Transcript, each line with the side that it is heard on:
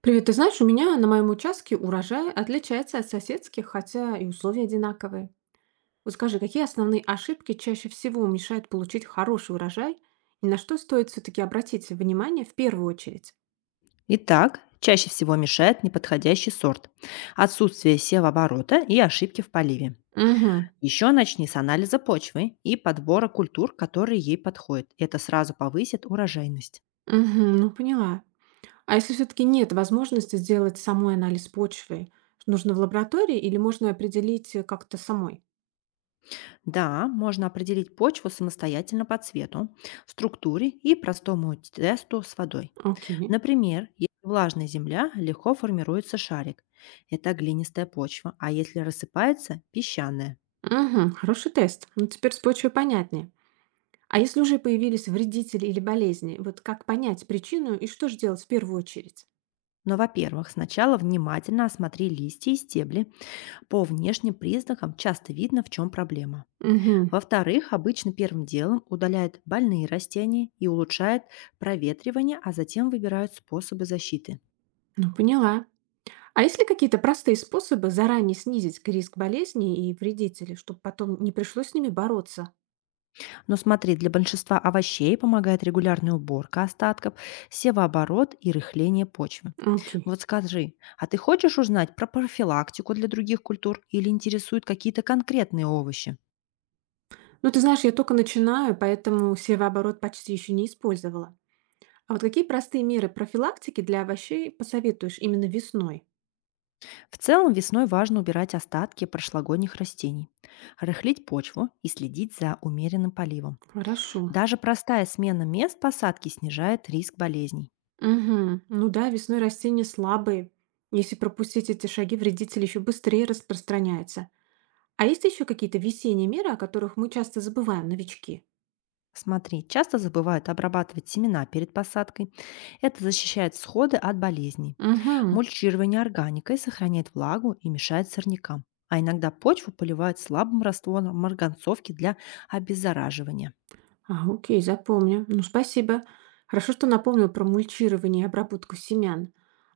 right: Привет, ты знаешь, у меня на моем участке урожай отличается от соседских, хотя и условия одинаковые. Вот скажи, какие основные ошибки чаще всего мешают получить хороший урожай, и на что стоит все-таки обратить внимание в первую очередь?
left: Итак, чаще всего мешает неподходящий сорт, отсутствие севооборота и ошибки в поливе.
right: Угу,
left: Еще начни с анализа почвы и подбора культур, которые ей подходят. Это сразу повысит урожайность.
right: угу, ну поняла. А если все-таки нет возможности сделать самой анализ почвы, нужно в лаборатории или можно определить как-то самой?
left: Да, можно определить почву самостоятельно по цвету, структуре и простому тесту с водой.
right: Окей.
left: Например, если влажная земля, легко формируется шарик. Это глинистая почва, а если рассыпается– песчаная.
right: Угу, хороший тест. Ну теперь с почвой понятнее. А если уже появились вредители или болезни, вот как понять причину и что же делать в первую очередь?
left: Но, во-первых, сначала внимательно осмотри листья и стебли, по внешним признакам часто видно, в чем проблема.
right: Мгм.
left: Во-вторых, обычно первым делом удаляют больные растения и улучшают проветривание, а затем выбирают способы защиты.
right: Ну, поняла. А есть ли какие-то простые способы заранее снизить риск болезней и вредителей, чтобы потом не пришлось с ними бороться?
left: Но смотри, для большинства овощей помогает регулярная уборка остатков, севооборот и рыхление почвы.
right: Окей.
left: Вот скажи, а ты хочешь узнать про профилактику для других культур или интересуют какие-то конкретные овощи?
right: Ну, ты знаешь, я только начинаю, поэтому севооборот почти еще не использовала. А вот какие простые меры профилактики для овощей посоветуешь именно весной?
left: В целом весной важно убирать остатки прошлогодних растений, рыхлить почву и следить за умеренным поливом.
right: Хорошо.
left: Даже простая смена мест посадки снижает риск болезней.
right: Мгм. Ну да, весной растения слабые. Если пропустить эти шаги, вредитель еще быстрее распространяется. А есть еще какие-то весенние меры, о которых мы часто забываем, новички?
left: Смотри, часто забывают обрабатывать семена перед посадкой. Это защищает сходы от болезней.
right: Угу.
left: Мульчирование органикой сохраняет влагу и мешает сорнякам. А иногда почву поливают слабым раствором марганцовки для обеззараживания.
right: А, окей, запомню. Ну, спасибо. Хорошо, что напомнил про мульчирование и обработку семян.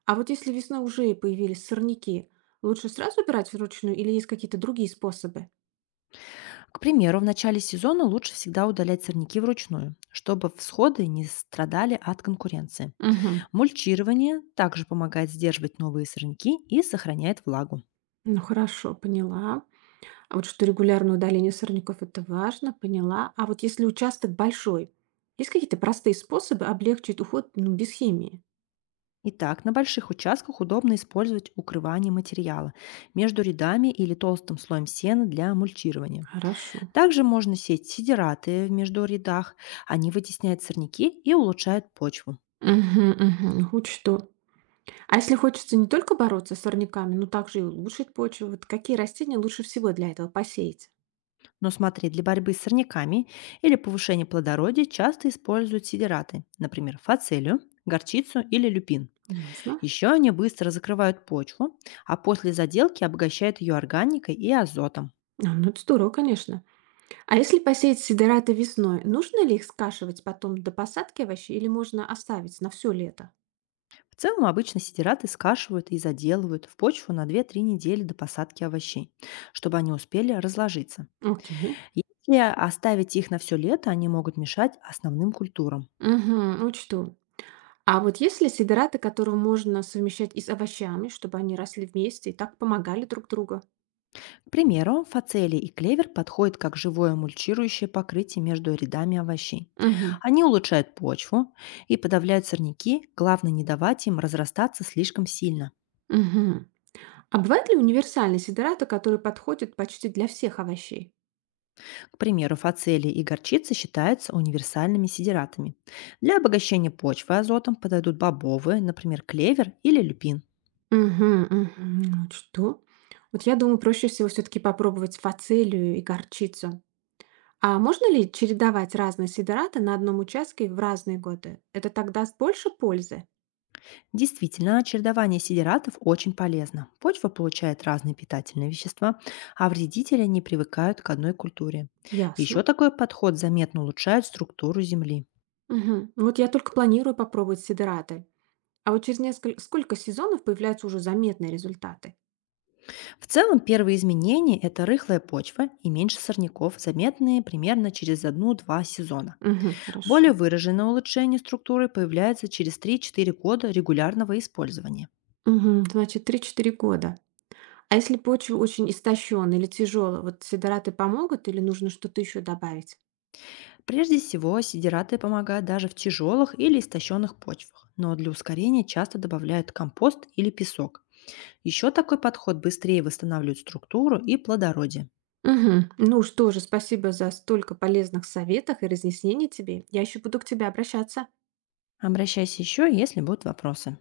right: А вот если весной уже и появились сорняки, лучше сразу убирать вручную или есть какие-то другие способы?
left: К примеру, в начале сезона лучше всегда удалять сорняки вручную, чтобы всходы не страдали от конкуренции.
right: Угу.
left: Мульчирование также помогает сдерживать новые сорняки и сохраняет влагу.
right: Ну хорошо, поняла. А вот что регулярное удаление сорняков — это важно, поняла. А вот если участок большой, есть какие-то простые способы облегчить уход, ну, без химии?
left: Итак, на больших участках удобно использовать укрывание материала между рядами или толстым слоем сена для мульчирования.
right: Хорошо.
left: Также можно сеять сидираты в между рядах, они вытесняют сорняки и улучшают почву.
right: Мгм, мгм, учту. А если хочется не только бороться с сорняками, но также и улучшить почву, вот какие растения лучше всего для этого посеять?
left: Но смотри, для борьбы с сорняками или повышения плодородия часто используют сидираты, например, фацелию, горчицу или люпин.
right: Ясно.
left: Еще они быстро закрывают почву, а после заделки обогащают ее органикой и азотом.
right: А, ну это здорово, конечно. А если посеять сидораты весной, нужно ли их скашивать потом до посадки овощей или можно оставить на все лето?
left: В целом обычно сидираты скашивают и заделывают в почву на две-три недели до посадки овощей, чтобы они успели разложиться.
right: Окей.
left: Если оставить их на все лето, они могут мешать основным культурам.
right: Угу, учту. А вот есть ли сидораты, которые можно совмещать и с овощами, чтобы они росли вместе и так помогали друг другу?
left: К примеру, фацелии и клевер подходят как живое мульчирующее покрытие между рядами овощей.
right: Мгм.
left: Они улучшают почву и подавляют сорняки, главное не давать им разрастаться слишком сильно.
right: Мгм. А бывают ли универсальные сидораты, которые подходят почти для всех овощей?
left: К примеру, фацелии и горчица считаются универсальными сидератами. Для обогащения почвы азотом подойдут бобовые, например, клевер или люпин.
right: Мгм. Мгм. Ну, вот что? Вот я думаю, проще всего все-таки попробовать фацелию и горчицу. А можно ли чередовать разные сидораты на одном участке в разные годы? Это так даст больше пользы?
left: Действительно, чередование сидератов очень полезно. Почва получает разные питательные вещества, а вредители не привыкают к одной культуре. Еще
right: Ясно.
left: такой подход заметно улучшает структуру земли.
right: Мгм. Вот я только планирую попробовать сидораты. А вот через несколько сколько сезонов появляются уже заметные результаты?
left: В целом, первые изменения– это рыхлая почва и меньше сорняков, заметные примерно через 1 два сезона.
right: Мгм, хорошо.
left: Более выраженное улучшение структуры появляется через три-четыре года регулярного использования.
right: Мгм, значит, три-четыре года. А если почва очень истощенная или тяжелая, вот сидораты помогут или нужно что-то еще добавить?
left: Прежде всего, сидираты помогают даже в тяжелых или истощенных почвах, но для ускорения часто добавляют компост или песок. Еще такой подход быстрее восстанавливает структуру и плодородие.
right: Мгм. Ну что же, спасибо за столько полезных советов и разъяснений тебе. Я еще буду к тебе обращаться.
left: Обращайся еще, если будут вопросы.